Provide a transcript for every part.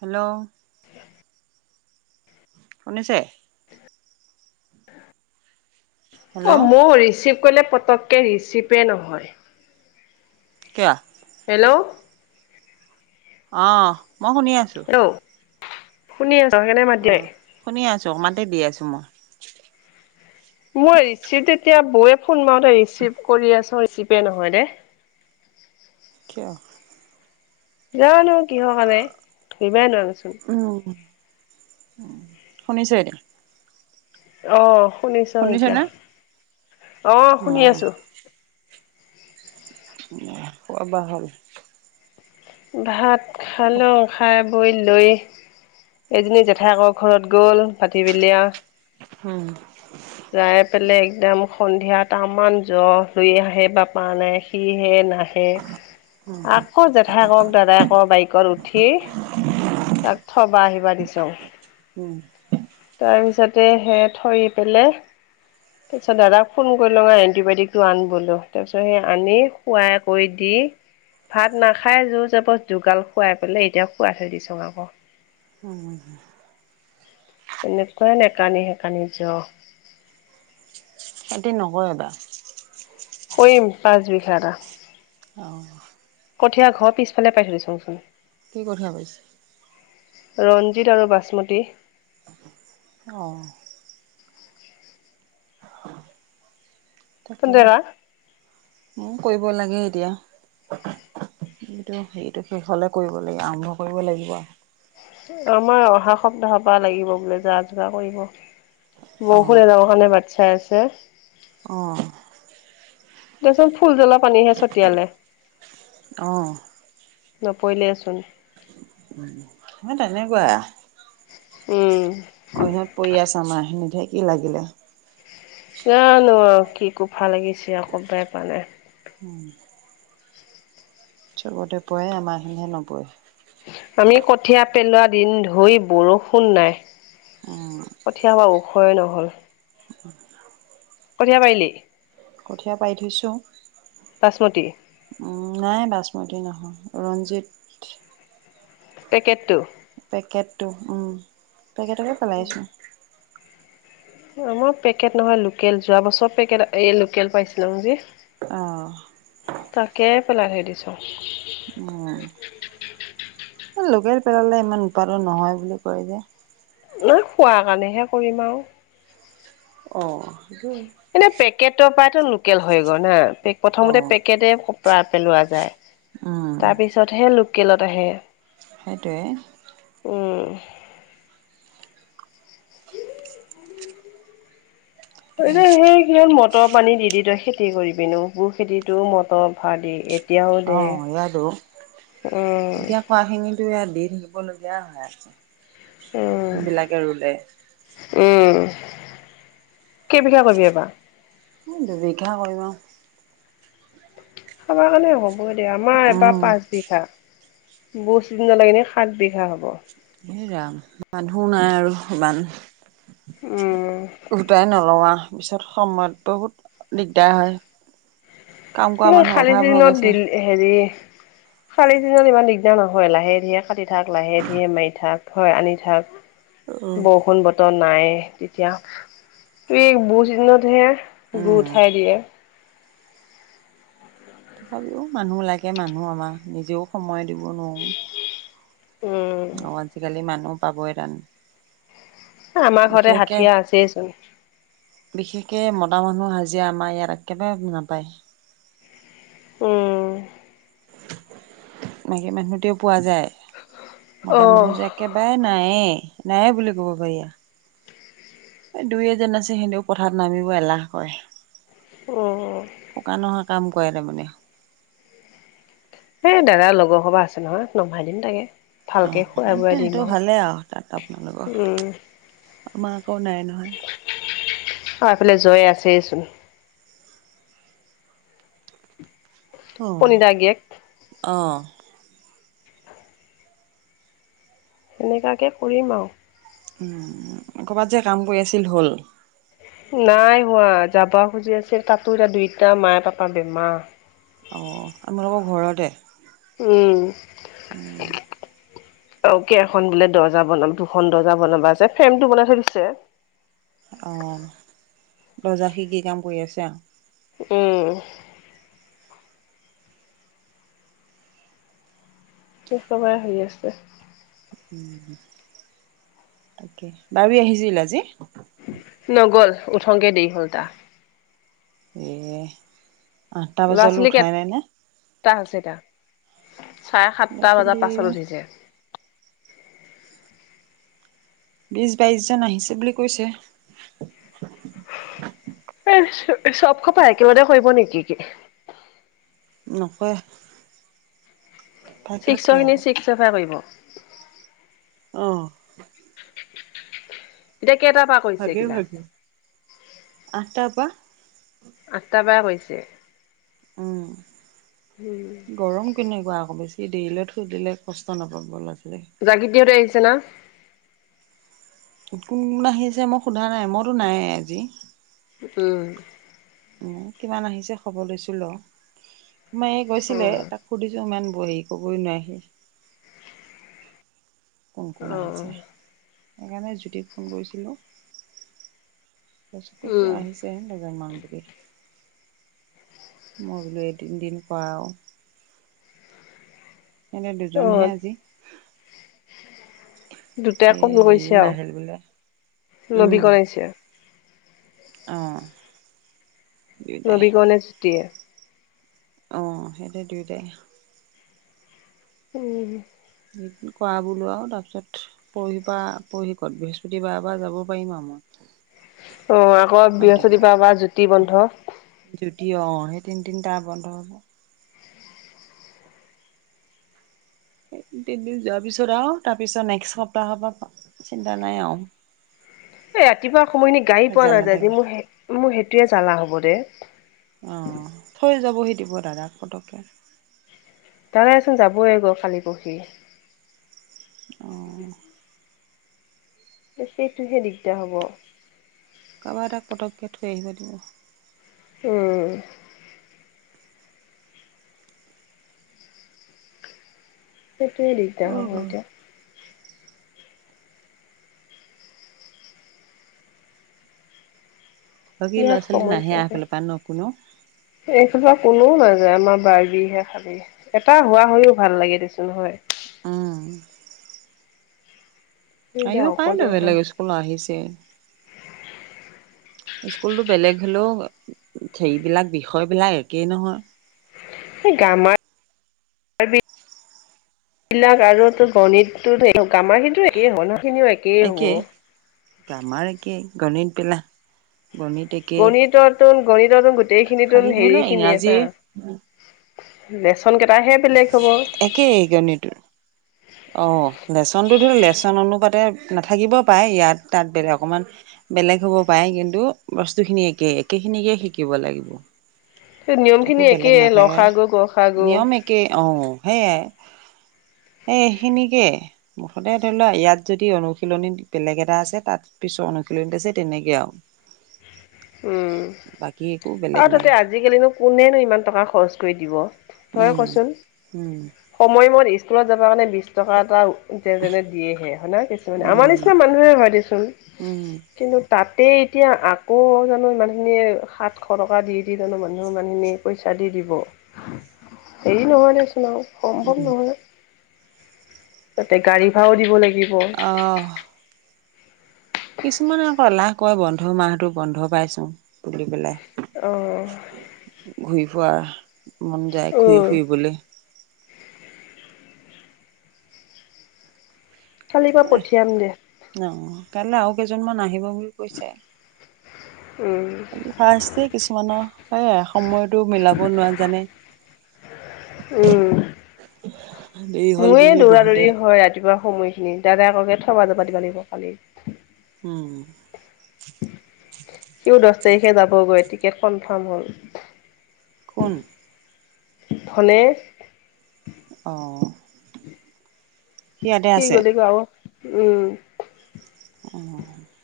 Hello শুনিছে hello অ মই ৰিচিভ কৰিলে পতককে ৰিচিভে নহয় কিয় হেল্ল' অ মই শুনি আছো [unintelligible] শুনি আছো অঁ [unintelligible] শুনি আছো মাতে দি আছো মই মই ৰিচিভ এতিয়া বৌয়ে ফোন মাৰোতে ৰিচিভ কৰি আছো ৰিচিভে নহয় দে কিয় যাানো কিহৰ কাৰণে ধৰিবাই নোৱাৰোচোন শুনিছোঁ এতিয়া অ শুনিছ এতিয়া শুনিছেনে অ শুনি অঁ আছো খোৱা বোৱা হল ভাত খালো খাই বৈ লৈ এজনী জেঠাইকৰ ঘৰত গ'ল ভাটিবেলা [inaudible] যাই পেলাই একদম সন্ধিয়াত তামাম জ্বৰ হৈ আহে বাপা নে ই সিহে নাই উম আকৌ জেঠাকৰ দাদাকৰ বাইকত উঠি তাক থবা আহিবা দিছং [inaudible] তাৰপিছতে সে থৈ পেলে তাৰপিছত দাদাক ফোন কৰিলং এণ্টিবায়টিকটো আন বলোঁ তাৰপিছত সেই আনি [inaudible] ভাত নাখায় যোৰ যবস্ত, [unintelligible] খোৱাই পেলাই এতিয়া শুৱাই থৈ দিছোং আকৌ [inaudible] তেনেকুৱাই নেকানি সেকানি য [inaudible] কৰিম পাচ বিঘা অ', কঠীয়াৰ ঘৰ পিছফালে পাৰি থৈ দিচংচোন কি কঠা পাৰিছে? ৰঞ্জিত আৰু বাচমতী অ', তাকে, তন্তেকা উ, কৰিব লাগে এতিয়া এইটো, সেইটো, শেষ হ'লে কৰিব লাগিব আৰম্ভ কৰিব লাগিব আমাৰ অহা সপ্তাহৰ পৰা লাগিব বোলে, যা যোগাৰ কৰিব অঁ বৰষুণ [unintelligible] [unintelligible] বাট চাই আছে অ', দেচোন ফুল জ্বলা পানীহে ছটিয়ালে অ', নপৰিলেচোন [inaudible] তেনেকুৱা উম, [unintelligible] পৰি আছে, আমাৰ খিনিতহে কি লাগিলে জানো আৰু কি কোফা লাগিছে ক'বাই পাৰা নাই [inaudible] সবতে পৰে, আমাৰখিনিহে নপৰে আমি কঠীয়া পেলোৱা দিন ধৰি বৰষুণ নাই উম কঠীয়াবোৰ‌ ওখয়ে নহল কঠীয়া পাৰিলি? কঠীয়া পাৰি থৈছো বাচমতি নাই বাচমতি, নহয় ৰঞ্জিত পেকেটটো পেকেটটো উম, পেকেটকে পেলাইছো মই পেকেট নহয়, লোকেল যোৱা বছৰ পেকেট এই লোকেল পাইছিলো যে অ', [unintelligible] লাগে দিছো উ, লোকেল পেলালে, ইমান উৎপাদন নহয় বুলি কয় যে নাই খোৱাৰ, কাৰণেহে কৰিম আৰু অ', সেইটো এনে পেকেটৰ পৰাতো লোকেল হৈ গ'ল নাে প্ৰথমতে অঁ পেকেট পেলোৱা যায় উম তাৰপিছতহে, লোকেলত আহে সেইটোৱে অ', উ, এই যে সেই সহত মটৰ পানী দি দি তই খেতি কৰিবি নো, বোৰ খেতিটো মটৰ ভাৰ দি এতিয়াও দে অঁ ইয়াতো এতিয়া খোৱাখিনিতো ইয়াত দি থাকিবলগীয়া হয় আ উম উম কেই বিঘা কৰিবি এই বাৰ দুবিঘা কৰিম আৰু খাব কাৰণে হ'ব দে আমাৰ এবাৰ উম পাঁচবিঘা বহ দিন লাগনে সাত বিঘা হ'ব এৰাম মানুো নাই আৰু ইমান উম, উটাই নলোৱাা তাৰ পিছত সময়ত বহুত দিগদাৰ হয় কাম কৰা মই মানুহ খালি অভাৱ হৈ গৈছে হেৰি কালি ছিজনত ইমান দিগদাৰ নহয় লাহে ধীৰে কাটি থাক লাহে ধীে মাৰি থাক হয় আনি থাক বৰষুণ বতৰ নাই তেতিয়া ত এই বহুত দিনতহে গু উম। উঠাই দিয়ে তথাপিও মানুহ লাগে মানুহ আমাৰ নিজেও সময় দিব নোৱাৰোঁ উম। অ আজিকালি মানুহ পাবই তণ আমাৰ ঘৰতে হাঠিয়া আছেচোন বিশেষকৈ মদা মানুহ হাজিৰা আমাৰ ইয়াত একেবাৰে নাপায় অঁ বাকী মানুহতে পোৱা যায় অ মদা মানুহ যে একবাৰে নায়েই নায়েই বুলি ক'ব পাৰিা দুই এজন আছে সিহতেও পথাৰাত নামিব এলাহ কৰে অ শুকান নোহোৱা কাম কৰে তাৰমানে এ দাদা লগৰ সবা আছে নহয় নমভাই দম তাকে ভালকে অঁ খুৱাই বোৱাই দিম সেইটো ভালেই আৰু তাত উম আপোনালোকৰ আমাৰ আকৌ নাই নহয় অ এইফালে জয়ে আছেচোন অঁ পণিতা গীয়েক অঁ তেনেকুৱাকৈ কৰিম আৰু ক'ৰবাত যে কাম কৰি আছিল হ'ল নাই হোৱা যাব খুজি আছিল তাতো এতিয়া দুইতটা মায়ে পাপা বেমাৰ অ আমালোকৰ ঘৰতে উম অ ক এখন বোলে দৰ্জা বনাম দুখন দৰ্জা বনাবা আ ফ্ৰেম টো বনাই থৈ দিছে অ দজা সি কি কাম কৰি আছে আৰু উম সেই চবৰে হৈ আছে উম তাকে বাবি আহিছিল আজি নগ'ল উঠংতে দেৰি হ'ল তাৰ এই আঠটা বজালৈ উঠাই নাই নে টাৰ হৈছে এতিয়া চাৰে ল'ৰা সাতটা ছোৱালী বজাত পাছত উঠিছে বিশ বাইশ জন আহিছে বুলি কৈছে এ চব খপ একেলগে কৰিব নেকি নকৰে ছিক্স খিনি চিক্স এফাই কৰিব অ এতিয়া কেইটা ভাগে ভাগে আঠটাৰ পৰা আঠটা পা কৰিছে উম হম গৰম কেনেকুৱা আকৌ বেছি দেৰিলৈ থৈ দিলে কষ্ট নাপাব লৰা ছোৱালী জাগি দিহঁতে আহিছে না কোন কোন আহিছে মই সোধা নাই মইতো নাই এ আজি উম উ কিমান আহিছে খবৰ লৈছিল আৰু মই এই গৈছিলে অ', তাত সুধিছো ইমান বহি ক'বই নোৱাৰি সি কোন কোন অ', আহিছে সেইকাৰণে জ্যোতিক ফোন কৰিছিলোঁ কৈছে কৈছে উম। আহিছে লেজং মা বুলি মই বোলো এই তিনিদিন কৰা আৰু এনে দুজনহে অ', আজি দুটাই এই কম হেৰিও গৈছে নাহিল বোলে আৰু নবীকণাইছে অঁ নবীকৰণে ছুতিয়ে অ সিহঁতে দুয়টাই উম কৰা বোলো আৰু তাৰপিছত পৰহি পৰা পৰহি ক'ত বৃহস্পতিবাৰৰ পৰা যাব পাৰিম আৰু মই অ আকৌ বৃহস্পতি পাৰ বা জ্যোতি বন্ধ জ্যোতি অ সেই তিনিদিন তাৰ বন্ধ হ'ব তিনিদিন যোৱাৰ পিছত আৰু তাৰ পিছত নেক্সট সপ্তাহৰ পৰা চিন্তা নাই আৰু এই ৰাতিপুৱা সময়খিনি গাড়ী পোৱা ভেজাল নাযায় নাথাকে মোৰ মোৰ সেইটোয়ে জালা হ'ব ৰে অ থৈ যাবহি দিব দাদাক পটকে তাৰেচোন যাবই এ লাগিব কালি পৰহি অ সেইটোহে দিগদাৰ হ'ব কাৰোবাৰ এটা পতকে থৈ আহিব দিব উম সেইটয়ে অ দিগদাৰ হ'ব এতিয়া বাকি ল'ৰা বিৰাট ছোৱালী নাহে সেইফালে পা ন কোনো এইখোপা কোনোও নাযায় আমাৰ বাৰ্বিহে খালী এটা হোৱা হৈ ভাল লাগে দেচোন নহয় উম এতিয়া আহিব অকলে পাৰেতো হয় বেলেগ স্কুলৰ আহিছে স্কুলতো বেলেগ হ'লেও হেৰিবিলাক বিষয়বিলাক একেই নহয় গামাৰ [unintelligible] এই বিলাক আৰু গণিততো গামাৰখিনিও একে হয়না। একেই গ্ৰামাৰ একেই গণিত পেলা গণিত এক গণিত ত গণিত ত গোটেইখিনি তম খালি ধৰি হেৰি লও খিনি ইংৰাজী এটা লেচন কেইটাহে বেলেগ হব। কি গনিতটো? অ লেচনতো ধৰি লেচন অনুপাতে নাথাকিবও পাই ইয়াত তাত বেলে অকমান বেলেগ হ'ব পাৰে কিন্তু বস্তুখিনি একে একে খিনিকে শিকিব লাগিব। সেই একো নিয়মখিনি একেই ল খা গু গ খা গু। কে অ সেইয়াই এইখিনিকে মু সদায় ধৰি লোৱা ইয়াত যদি অনুশীলনী বেলেগ এটা আছে তাত পিছৰ অনুশীলনত আছে তেনেকে আৰু। [inaudible] উম বাকী একো বেলেগ আৰু তাতে নাই। আজিকালিনো কোনেনো ইমান টকা খৰচ কৰি দিব। তই উম, কচোন উম, সময়মত স্কুলত যাব কাৰণে বিশ টকা এটা তে যেনে দিয়েহে হয়না কিছুমানে আমাৰ উম, নিচিনা মানুহে হয় দেচোন। উম, কিন্তু তাতে এতিয়া আকৌ জানো ইমানখিনিয়ে সাত শ টকা দি দি তানো মানুহ মানখিনি পইচা দি দিব হেৰি নহয় দেচোন আৰু। সম্ভৱ উম। নহয়। তাতে গাড়ী ভাড়াও দিব লাগিব। অ' কিছুমানে আকৌ এলাহ কয় বন্ধ মাহটো বন্ধ পাইছোঁ বুলি পেলাই। অ' ঘূৰি ফুৰা মন যায় ঘূৰি উম। ফুৰিবলৈ। কালিৰ পৰা পঠিয়াম দে। ন কাইলৈ আৰু কেইজনমান আহিব বুলি কৈছে। উম। আজি ফাৰ্ষ্ট যে কিছুমানৰ এ সময়তটো মিলাব নাজানে। উম। এই হ'ল মোৰে বুলি দৌৰা বহুতে দৌৰি হয় ৰাতিপুৱা সময়ত। সময়খিনি দায়েককে থবা যাবা দিব লাগিব কালি। উম। সিও দহ তাৰিখে যাবগৈ টিকেট কনফাৰ্ম হ'ল। কোন? ধনে। অ' ইয়াতে সি আছে গলেগে উম। উম।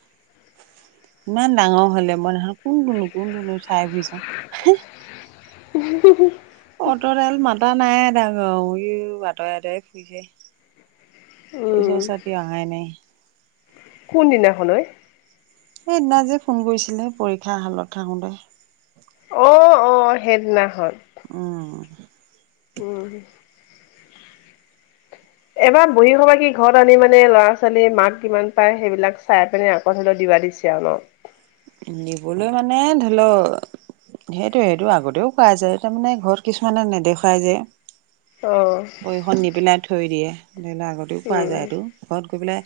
ইমান ডাঙৰ হ'লে মই সেইদিনা খন কোন টুনো কোন টুনো চাই ফুৰিছো। [unintelligible] অঁতৰেল মতা নাই ডাঙৰ উই উই বাতৰে আতৰে ফুৰিছে। উম ওচৰ চাপি অহাই নাই। কোন দিনা খন ঐ? সেই দিনা যে ফোন কৰিছিলে পৰীক্ষা হলত থাকোতে। অ' অ' সেইদিনাখন। উম। উম। এবাৰ বহী খবা কি ঘৰত আনি মানে ল'ৰা ছোৱালী মাক কিমান পায় সেইবিলাক চাই পিনে আচো। কথলত দিবা দিছে আৰু ন? দিবলৈ মানে ধৰি লওঁ। সেইটো, সেইটো, আগতেও পাইছে, তাৰমানে ঘৰত কিছুমানে নেদেখুৱাই যে। অ বহীখন নি পেলাই থৈ দিয়ে, ধৰি লওঁ আগতেও পোৱা উম যায়। এইটো ঘৰত গৈ পেলাই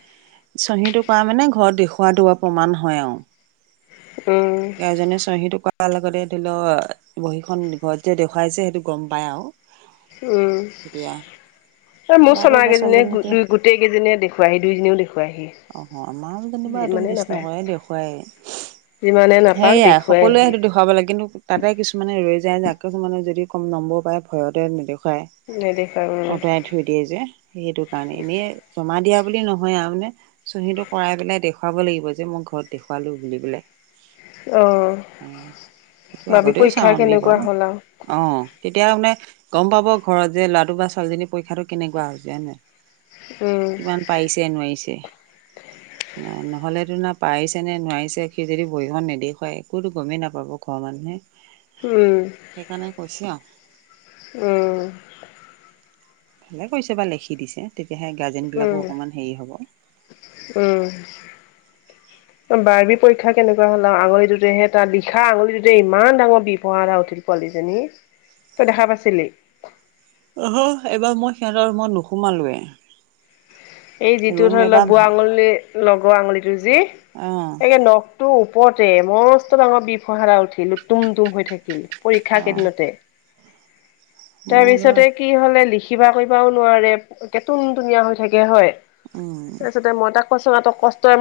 চহীটো কৰা মানে, ঘৰত দেখুওৱা টো আৰু প্ৰমাণ হয় আৰু উম। এইজনিয়ে চহী টো কৰাৰ লগে লগে, ধৰি লওঁ বহীখন ঘৰত যে দেখুৱাইছে। সেইটো গ'ম পাই আৰু। উম, তেতিয়া তই মোৰ ল'ৰাটো বা চলাইনিম নে ছোৱালীজনী গোট এতিয়া দুই গোট। গোটেইকেইজনীয়ে দেখুৱাই হি, দুইজনীয়েও দেখুৱাই হি। অ' আমাৰো যেনিবা এইটো মিচ নহয়, দেখুৱাইয়ে। যিমানে নাপাওক সেয়াই দেখুৱাই সকলোৱে আহি সেইটো দেখুৱাব লাগে। কিন্তু তাতে কিছুমানে ৰৈ যায় যে আকক যদি কম নম্বৰ পাই ভয়তে নেদেখুৱায়। নেদেখোৱাই অঁতৰাই বাৰু। থৈ দিয়ে যে, সেইটো কাৰণে এনে জমা দিয়া বুলি নহয় আৰু মানে চহীটো কৰাই পেলাই দেখুৱাব লাগিব, যে মই ঘৰত দেখুৱালো বুলি পেলায়। অ বাবি আগতেও পৰীক্ষা চাওঁ আমি কেনেকুৱা বাৰু, হ'ল আৰু অ'তেতিয়া মানে গ'ম পাব ঘৰত যে ল'ৰাটো বা ছোৱালীজনীৰ পৰীক্ষাটো কেনেকুৱা হৈছে। [unintelligible] উম কিমান পাৰিছে, নোৱাৰিছে। [unintelligible] নহ'লেতো না পাৰিছে নে নোৱাৰিছে সি যদি বহীখন নেদেখুৱাই একোতো গমেই নাপাব ঘৰৰ মানুহে। উম। সেইকাৰণে কৈছোঁ আৰ। উম। ভালে কৰিছে বা লেখি দিছে তেতিয়াহে গাৰ্জেনবিলাকো অকমান হেৰি হ'ব। উম। বাৰ্বিৰ পৰীক্ষা কেনেকুৱা হ'ল আৰু আঙুলিটো [unintelligible] আঙুলিটোতে ইমান ডাঙৰ [unintelligible] উঠিছে। পোৱালিজনী, তই দেখা পাইছিলি? অহ' এইবাৰ মই সিহঁতৰ ঘৰত নোসোমালোৱে। এই যিটো ৰুম ধৰি লোৱা বুঢ়া এবাৰ আঙুলি লগৰ আঙুলিটো যি, অ সেয়ে নখ [unintelligible] ওপৰতে মস্ত ডাঙৰ [unintelligible] উঠিল তুম তুম হৈ থাকিল পৰীক্ষা অ কেইদিনতে। তাৰ মোৰ পিছতে কি হ'লে লিখিবা কৰিবাও নোৱাৰে [unintelligible] তুনতুনীয়া হৈ থাকে হয়। অ'। যে মই তাক কৈছোঁ [unintelligible]